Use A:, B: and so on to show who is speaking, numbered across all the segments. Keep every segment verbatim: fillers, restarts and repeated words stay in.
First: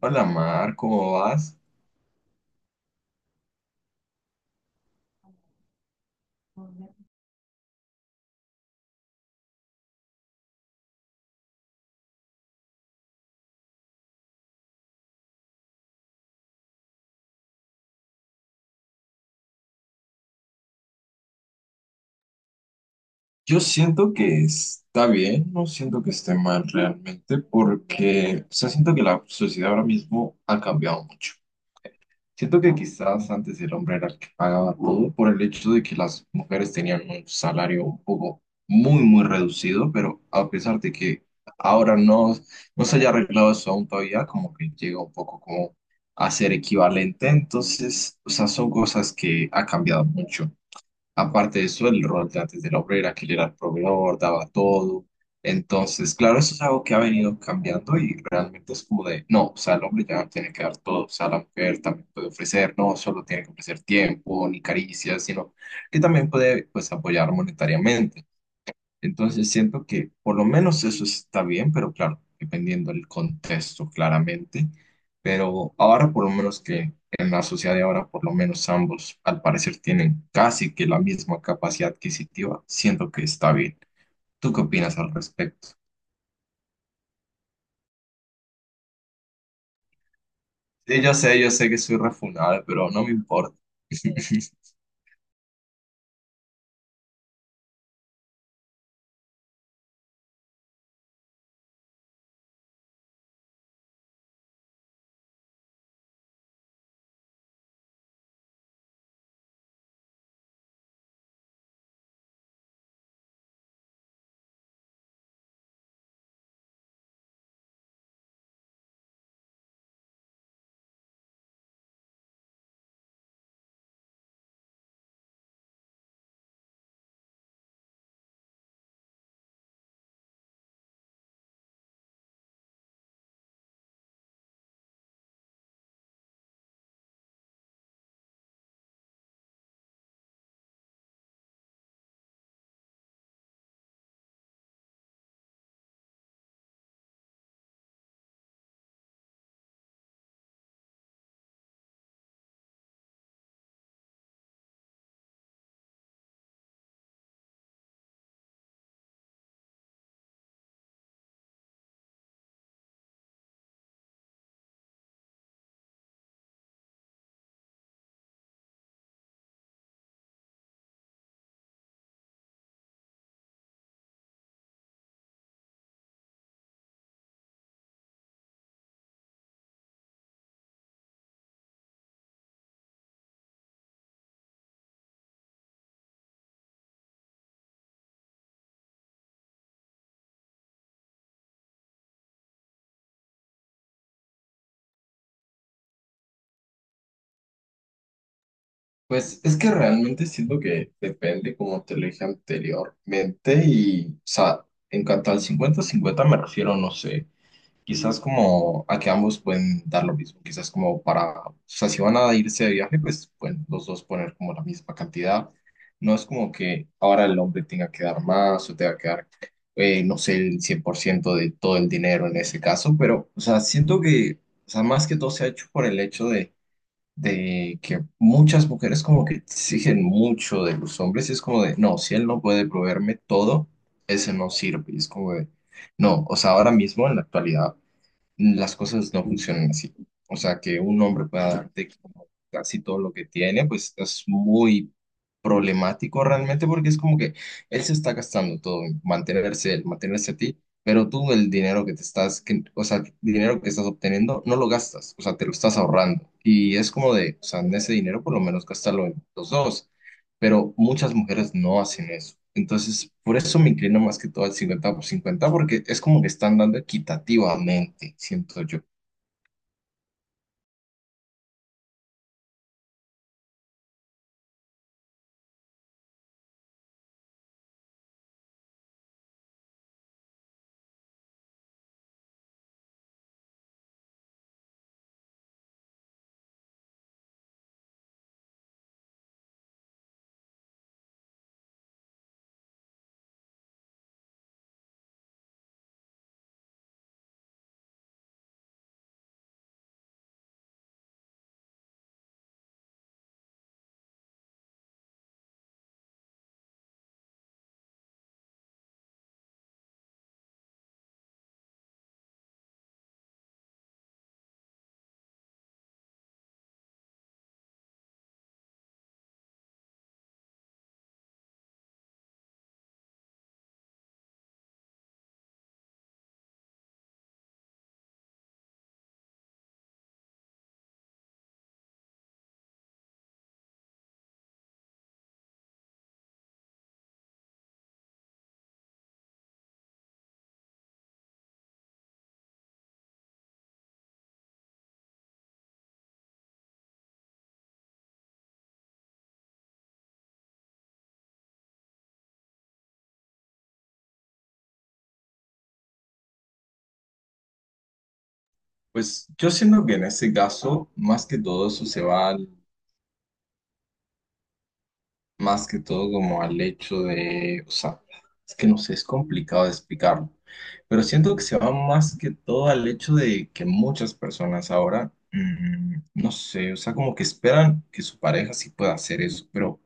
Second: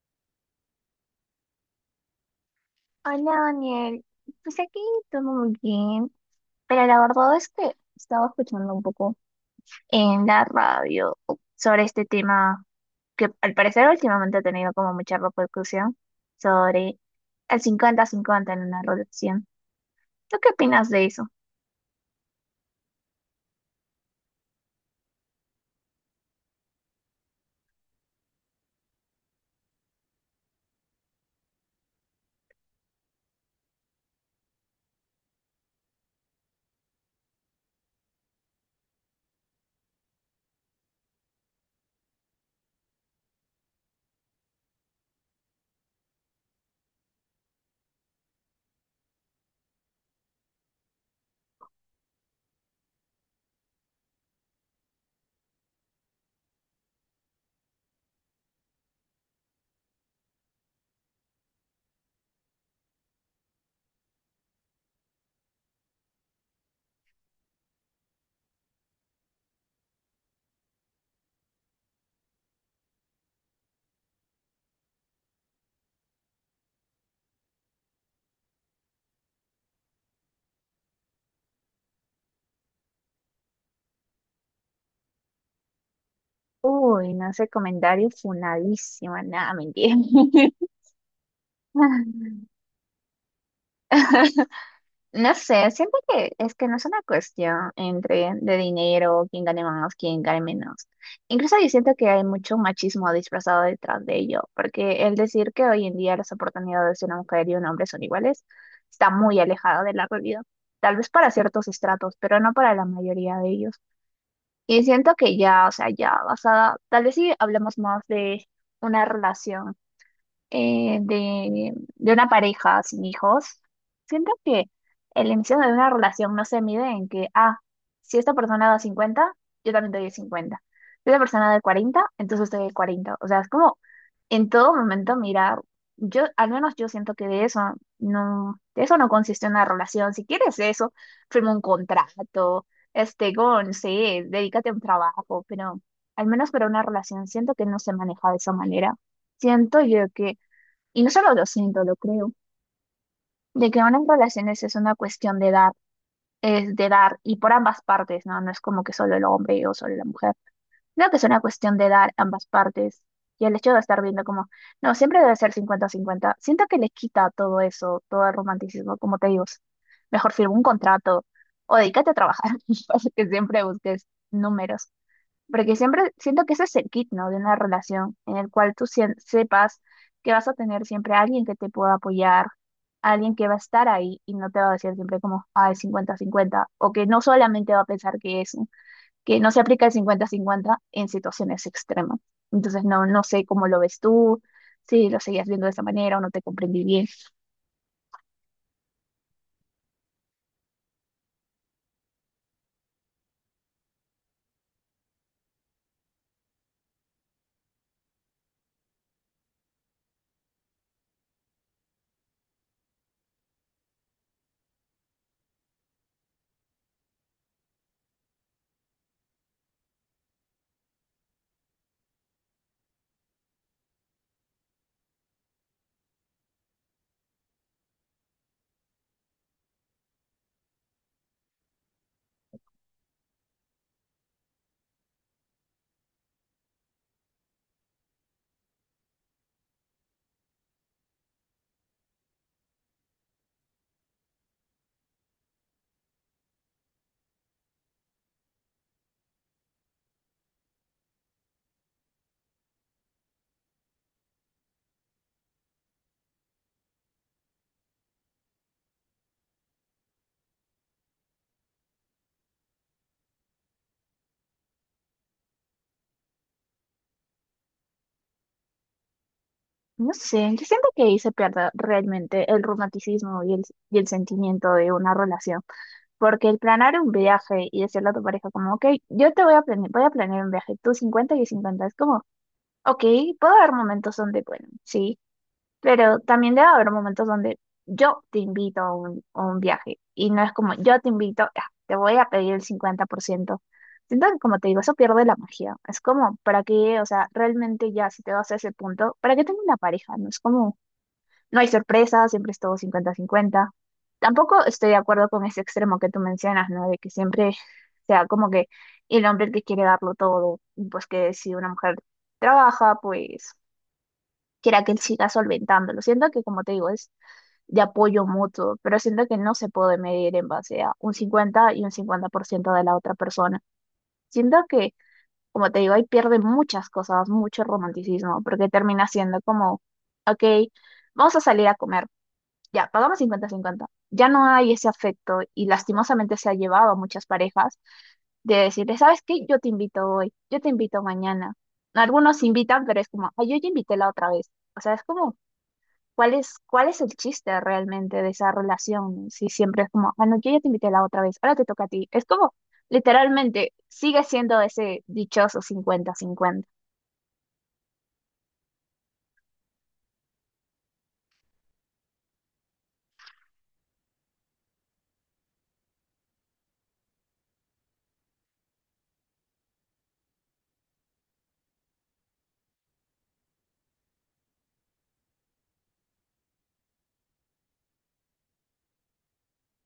A: Hola Mar, ¿cómo vas?
B: Hola Daniel, pues aquí todo muy bien, pero la verdad es que estaba escuchando un poco en la radio sobre este tema que al parecer últimamente ha tenido como mucha repercusión sobre el 50 cincuenta en una relación. ¿Tú qué opinas de eso?
A: Yo siento que está bien, no siento que esté mal realmente, porque, o sea, siento que la sociedad ahora mismo ha cambiado mucho. Siento que quizás antes el hombre era el que pagaba todo por el hecho de que las mujeres tenían un salario un poco muy, muy reducido, pero a pesar de que ahora no, no se haya arreglado eso aún todavía, como que llega un poco como a ser equivalente. Entonces, o sea, son cosas que ha cambiado mucho. Aparte de eso, el rol de antes del obrero, era que él era el proveedor, daba todo. Entonces, claro, eso es algo que ha venido cambiando y realmente es como de, no, o sea, el hombre ya no tiene que dar todo, o sea, la mujer también puede ofrecer, no solo tiene que ofrecer tiempo ni caricias, sino que también puede, pues, apoyar monetariamente. Entonces siento que por lo menos eso está bien, pero claro, dependiendo del contexto, claramente. Pero ahora por lo menos que en la sociedad de ahora, por lo menos ambos al parecer tienen casi que la misma capacidad adquisitiva, siento que está bien. ¿Tú qué opinas al respecto?
B: Uy, no sé, comentario funadísimo, nada, mentira.
A: Sí, yo sé, yo sé que soy refunable, pero no me importa.
B: No sé, siento que es que no es una cuestión entre de dinero, quién gane más, quién gane menos. Incluso yo siento que hay mucho machismo disfrazado detrás de ello, porque el decir que hoy en día las oportunidades de una mujer y un hombre son iguales está muy alejado de la realidad. Tal vez para ciertos estratos, pero no para la mayoría de ellos. Y siento que ya, o sea, ya basada, tal vez si hablamos más de una relación eh, de, de una pareja sin hijos, siento que el inicio de una relación no se mide en que, ah, si esta persona da cincuenta yo también doy el cincuenta. Si esta persona da el cuarenta, entonces doy el cuarenta. O sea, es como en todo momento mirar, yo, al menos yo siento que de eso no, de eso no consiste una relación. Si quieres eso, firma un contrato, este, con, no sé, dedícate a un trabajo, pero al menos para una relación siento que no se maneja de esa manera. Siento yo que, y no solo lo siento, lo creo, de que ahora en relaciones es una cuestión de dar, es de dar, y por ambas partes, ¿no? No es como que solo el hombre o solo la mujer. Creo que es una cuestión de dar ambas partes. Y el hecho de estar viendo como, no, siempre debe ser cincuenta cincuenta. Siento que le quita todo eso, todo el romanticismo, como te digo. Mejor firma un contrato o dedícate a trabajar, para que siempre busques números. Porque siempre siento que ese es el kit, ¿no? De una relación en el cual tú sien- sepas que vas a tener siempre a alguien que te pueda apoyar, alguien que va a estar ahí y no te va a decir siempre como, ah, es cincuenta-cincuenta, o que no solamente va a pensar que es, que no se aplica el cincuenta-cincuenta en situaciones extremas. Entonces, no, no sé cómo lo ves tú, si lo seguías viendo de esa manera o no te comprendí bien.
A: Pues es que realmente siento que depende, como te lo dije anteriormente, y, o sea, en cuanto al cincuenta 50 me refiero, no sé. Quizás como a que ambos pueden dar lo mismo, quizás como para, o sea, si van a irse de viaje, pues pueden los dos poner como la misma cantidad. No es como que ahora el hombre tenga que dar más o tenga que dar, eh, no sé, el cien por ciento de todo el dinero en ese caso, pero, o sea, siento que, o sea, más que todo se ha hecho por el hecho de, de que muchas mujeres como que exigen mucho de los hombres y es como de, no, si él no puede proveerme todo, ese no sirve. Y es como de... No, o sea, ahora mismo en la actualidad las cosas no funcionan así. O sea, que un hombre pueda darte como casi todo lo que tiene, pues es muy problemático realmente porque es como que él se está gastando todo en mantenerse él, mantenerse a ti, pero tú el dinero que te estás, que, o sea, el dinero que estás obteniendo no lo gastas, o sea, te lo estás ahorrando. Y es como de, o sea, en ese dinero por lo menos gastarlo en los dos pero muchas mujeres no hacen eso. Entonces, por eso me inclino más que todo al cincuenta por cincuenta porque es como que están dando equitativamente, siento yo.
B: No sé, yo siento que ahí se pierde realmente el romanticismo y el, y el sentimiento de una relación. Porque el planear un viaje y decirle a tu pareja como, ok, yo te voy a planear, voy a planear un viaje, tú cincuenta y yo cincuenta, es como, ok, puede haber momentos donde, bueno, sí, pero también debe haber momentos donde yo te invito a un, a un viaje y no es como, yo te invito, ah, te voy a pedir el cincuenta por ciento. Siento que, como te digo, eso pierde la magia. Es como, ¿para qué? O sea, realmente ya si te vas a ese punto, ¿para qué tengo una pareja? No es como, no hay sorpresas, siempre es todo cincuenta cincuenta. Tampoco estoy de acuerdo con ese extremo que tú mencionas, ¿no? De que siempre sea como que el hombre el que quiere darlo todo, y pues que si una mujer trabaja, pues quiera que él siga solventándolo. Siento que, como te digo, es de apoyo mutuo, pero siento que no se puede medir en base a un cincuenta y un cincuenta por ciento de la otra persona. Siento que, como te digo, ahí pierde muchas cosas, mucho romanticismo, porque termina siendo como, ok, vamos a salir a comer ya, pagamos cincuenta cincuenta. Ya no hay ese afecto y lastimosamente se ha llevado a muchas parejas de decirle, ¿sabes qué? Yo te invito hoy, yo te invito mañana. Algunos invitan, pero es como, ay, yo ya invité la otra vez. O sea, es como, ¿cuál es, ¿cuál es el chiste realmente de esa relación? Si siempre es como, ah, no, yo ya te invité la otra vez, ahora te toca a ti. Es como, literalmente, sigue siendo ese dichoso cincuenta cincuenta.
A: Pues yo siento que en este caso, más que todo eso se va al- más que todo como al hecho de, o sea, es que no sé, es complicado de explicarlo, pero siento que se va más que todo al hecho de que muchas personas ahora, mm, no sé, o sea, como que esperan que su pareja sí pueda hacer eso, pero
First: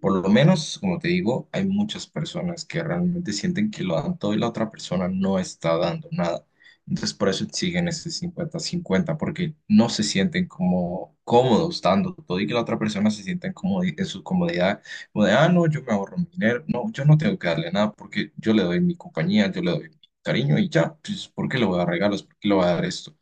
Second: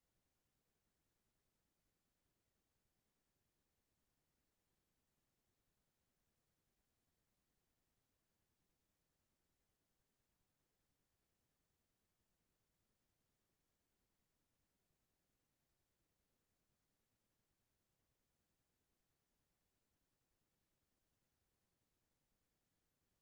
A: por lo menos, como te digo, hay muchas personas que realmente sienten que lo dan todo y la otra persona no está dando nada. Entonces, por eso exigen ese cincuenta-cincuenta porque no se sienten como cómodos dando todo y que la otra persona se sienta en, comodi- en su comodidad, como de, ah, no, yo me ahorro mi dinero, no, yo no tengo que darle nada porque yo le doy mi compañía, yo le doy mi cariño y ya, pues, ¿por qué le voy a dar regalos? ¿Por qué le voy a dar esto?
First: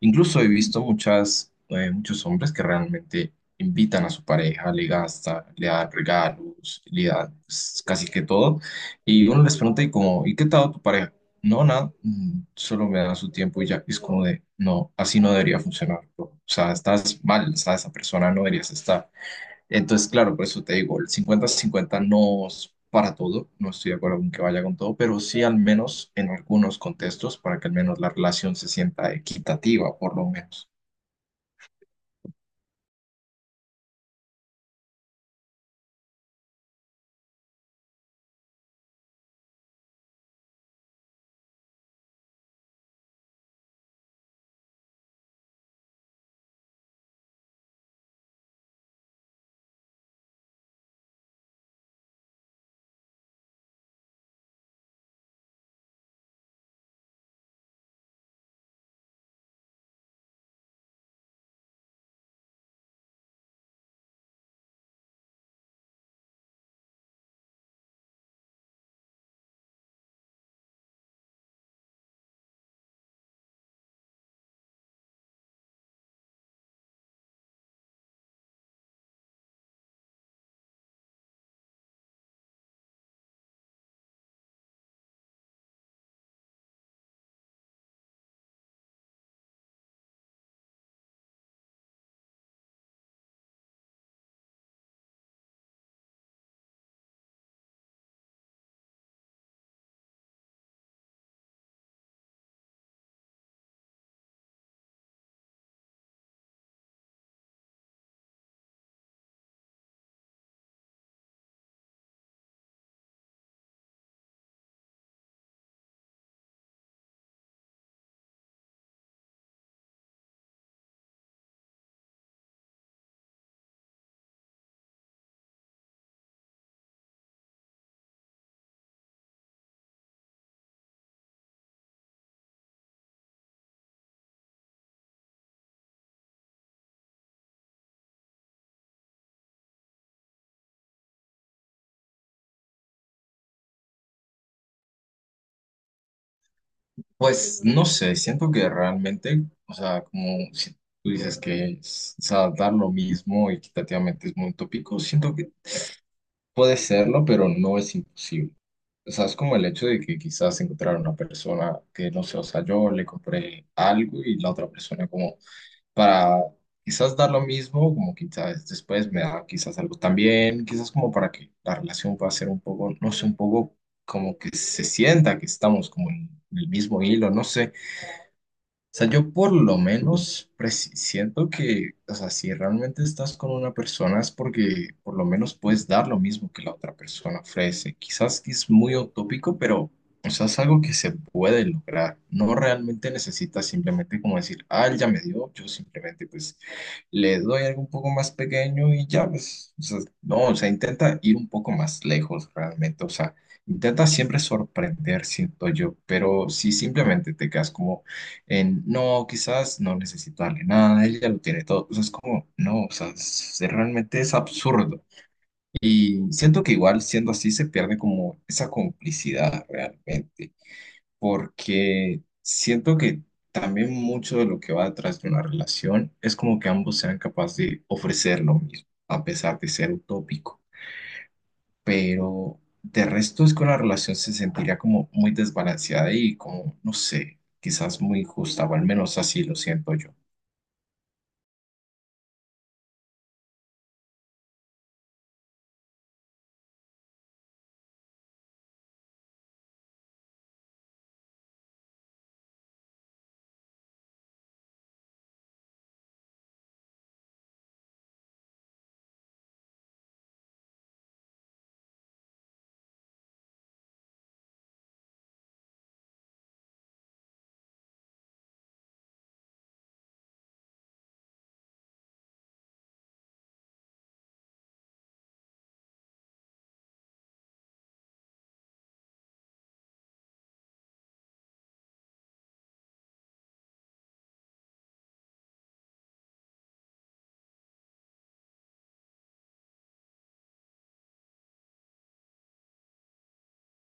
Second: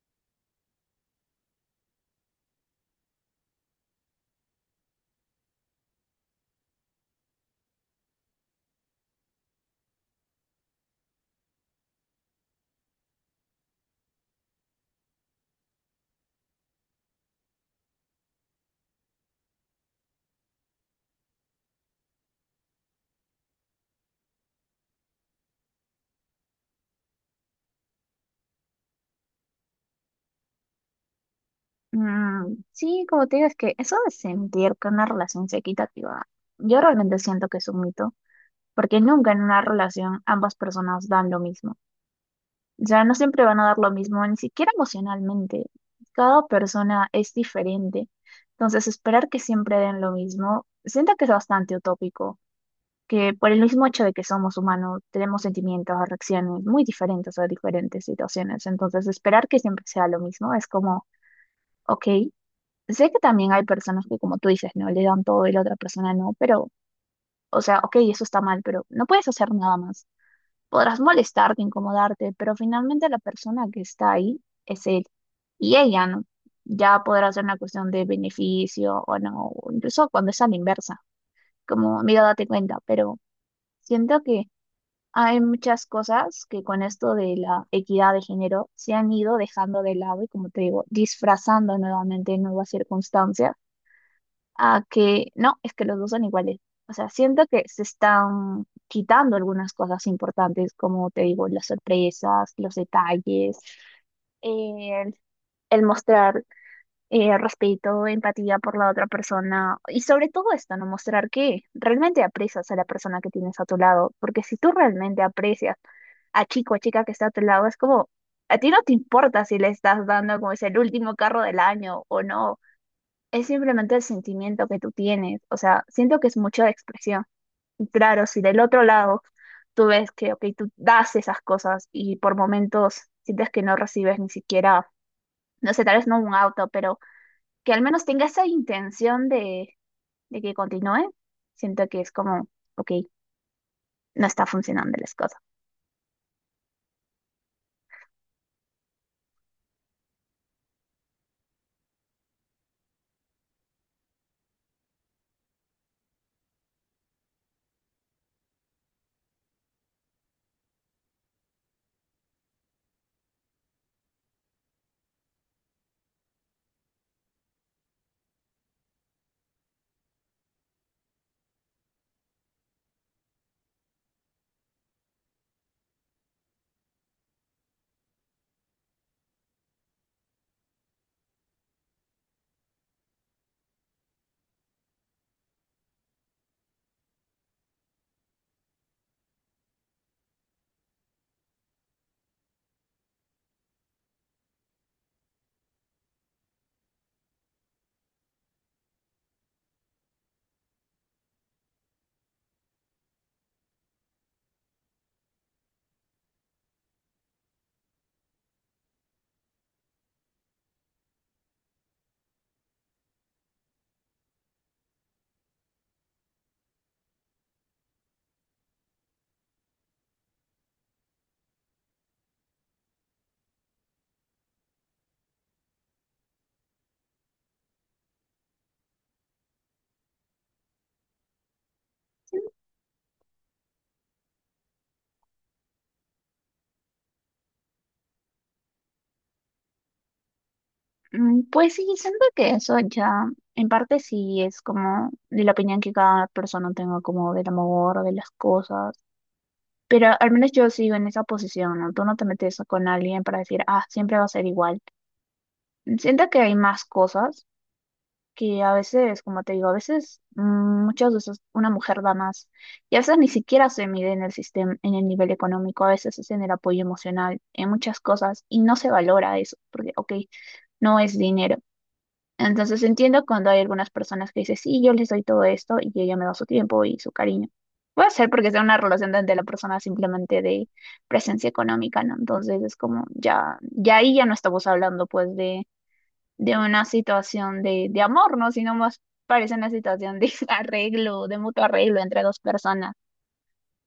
A: Incluso he visto muchas, eh, muchos hombres que realmente invitan a su pareja, le gasta, le dan regalos, le dan pues, casi que todo. Y uno les pregunta, ¿y cómo, ¿y qué tal tu pareja? No, nada, mm, solo me da su tiempo y ya. Y es como de, no, así no debería funcionar, bro. O sea, estás mal, o sea, esa persona no deberías estar. Entonces, claro, por eso te digo, el cincuenta cincuenta no es para todo, no estoy de acuerdo con que vaya con todo, pero sí al menos en algunos contextos para que al menos la relación se sienta equitativa, por lo menos.
B: Mm, sí, como te digo, es que eso de sentir que una relación sea equitativa, yo realmente siento que es un mito. Porque nunca en una relación ambas personas dan lo mismo. O sea, no siempre van a dar lo mismo, ni siquiera emocionalmente. Cada persona es diferente. Entonces, esperar que siempre den lo mismo, siento que es bastante utópico, que por el mismo hecho de que somos humanos, tenemos sentimientos, reacciones muy diferentes a diferentes situaciones. Entonces, esperar que siempre sea lo mismo es como, ok, sé que también hay personas que, como tú dices, no le dan todo y la otra persona no, pero, o sea, ok, eso está mal, pero no puedes hacer nada más. Podrás molestarte, incomodarte, pero finalmente la persona que está ahí es él y ella, ¿no? Ya podrá ser una cuestión de beneficio o no, o incluso cuando es a la inversa, como, mira, date cuenta, pero siento que hay muchas cosas que con esto de la equidad de género se han ido dejando de lado y, como te digo, disfrazando nuevamente nuevas circunstancias a que no, es que los dos son iguales. O sea, siento que se están quitando algunas cosas importantes, como te digo, las sorpresas, los detalles, el, el mostrar eh, respeto, empatía por la otra persona y sobre todo esto, no mostrar que realmente aprecias a la persona que tienes a tu lado, porque si tú realmente aprecias a chico o chica que está a tu lado, es como, a ti no te importa si le estás dando como es el último carro del año o no, es simplemente el sentimiento que tú tienes. O sea, siento que es mucho de expresión. Y claro, si del otro lado tú ves que, ok, tú das esas cosas y por momentos sientes que no recibes ni siquiera, no sé, tal vez no un auto, pero que al menos tenga esa intención de, de que continúe, siento que es como, ok, no está funcionando las cosas.
A: Pues no sé, siento que realmente, o sea, como si tú dices que es- o sea, dar lo mismo equitativamente es muy utópico, siento que puede serlo, pero no es imposible. O sea, es como el hecho de que quizás encontrar una persona que, no sé, o sea, yo le compré algo y la otra persona como para quizás dar lo mismo, como quizás después me da quizás algo también, quizás como para que la relación pueda ser un poco, no sé, un poco como que se sienta que estamos como en el mismo hilo, no sé sea, yo por lo menos presi- siento que, o sea, si realmente estás con una persona es porque por lo menos puedes dar lo mismo que la otra persona ofrece. Quizás que es muy utópico, pero, o sea, es algo que se puede lograr. No realmente necesitas simplemente como decir, ah, él ya me dio, yo simplemente pues le doy algo un poco más pequeño y ya, pues, o sea, no, o sea, intenta ir un poco más lejos realmente, o sea, intenta siempre sorprender, siento yo, pero si simplemente te quedas como en, no, quizás no necesito darle nada, él ya lo tiene todo. O sea, es como, no, o sea, es- es- realmente es absurdo. Y siento que igual siendo así se pierde como esa complicidad realmente, porque siento que también mucho de lo que va detrás de una relación es como que ambos sean capaces de ofrecer lo mismo, a pesar de ser utópico. Pero de resto es que una relación se sentiría como muy desbalanceada y como, no sé, quizás muy justa, o al menos así lo siento yo.
B: Mm, pues sí, siento que eso ya, en parte sí es como de la opinión que cada persona tenga como del amor, de las cosas. Pero al menos yo sigo en esa posición, ¿no? Tú no te metes con alguien para decir, ah, siempre va a ser igual. Siento que hay más cosas que a veces, como te digo, a veces mm, muchas veces una mujer da más y a veces ni siquiera se mide en el sistema, en el nivel económico, a veces es en el apoyo emocional, en muchas cosas y no se valora eso, porque, ok, no es dinero. Entonces entiendo cuando hay algunas personas que dicen, sí, yo les doy todo esto y ella me da su tiempo y su cariño. Puede ser porque sea una relación donde la persona simplemente de presencia económica, ¿no? Entonces es como, ya, ya ahí ya no estamos hablando pues de, de una situación de, de amor, ¿no? Sino más parece una situación de arreglo, de mutuo arreglo entre dos personas.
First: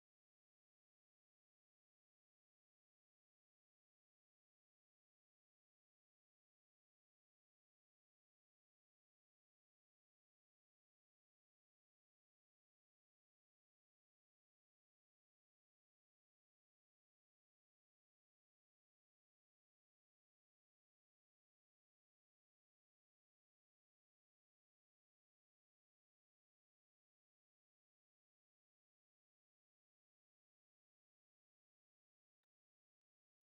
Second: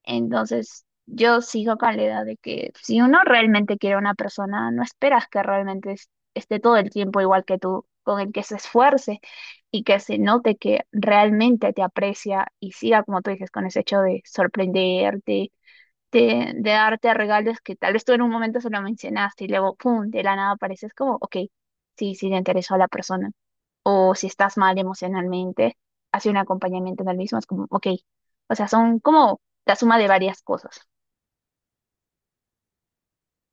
B: Entonces, yo sigo con la idea de que si uno realmente quiere a una persona, no esperas que realmente es- esté todo el tiempo igual que tú, con el que se esfuerce y que se note que realmente te aprecia y siga, como tú dices, con ese hecho de sorprenderte, de, de darte regalos que tal vez tú en un momento se lo mencionaste y luego, pum, de la nada apareces como, ok, sí, sí, le interesó a la persona, o si estás mal emocionalmente, hacer un acompañamiento en el mismo es como, ok, o sea, son como la suma de varias cosas.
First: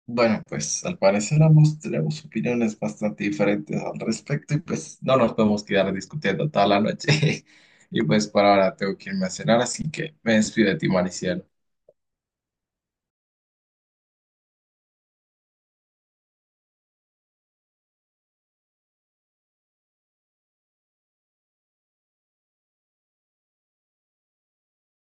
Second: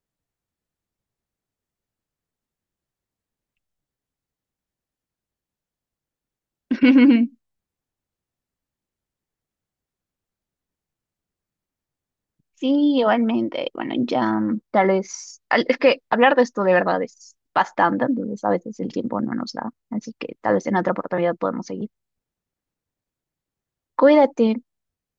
A: Bueno, pues al parecer ambos tenemos opiniones bastante diferentes al respecto y pues no nos podemos quedar discutiendo toda la noche. Y pues por ahora tengo que irme a cenar, así que me despido de ti, Mariciano.
B: Sí, igualmente, bueno, ya mm, tal vez, al- es que hablar de esto de verdad es bastante, entonces a veces el tiempo no nos da, así que tal vez en otra oportunidad podemos seguir. Cuídate.